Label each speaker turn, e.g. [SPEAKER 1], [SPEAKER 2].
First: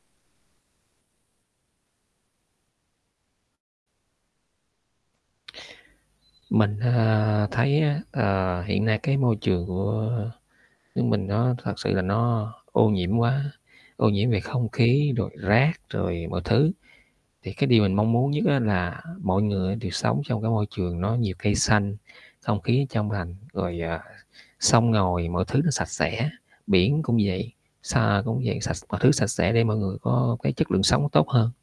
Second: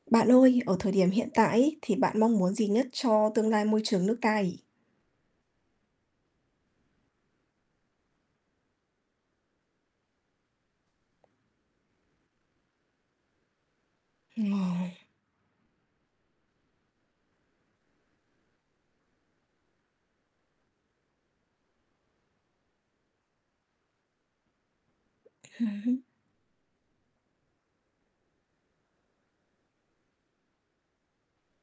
[SPEAKER 1] Bạn ơi, ở thời điểm hiện tại ấy, thì bạn mong muốn gì nhất cho tương lai môi trường nước ta nhỉ?
[SPEAKER 2] Mình, à, thấy á, ờ, hiện nay cái môi trường của nước mình nó thật sự là nó ô nhiễm quá, ô nhiễm về
[SPEAKER 1] Ừm,
[SPEAKER 2] không
[SPEAKER 1] ồ.
[SPEAKER 2] khí, rồi rác, rồi mọi thứ. Thì cái điều mình mong muốn nhất á, là mọi người đều sống trong cái môi trường nó nhiều cây xanh, không khí trong lành, rồi, à, sông ngòi mọi thứ nó
[SPEAKER 1] Ừm
[SPEAKER 2] sạch
[SPEAKER 1] hứm.
[SPEAKER 2] sẽ, biển cũng vậy, xa cũng vậy, sạch mọi thứ sạch sẽ để mọi người có cái chất lượng sống tốt hơn.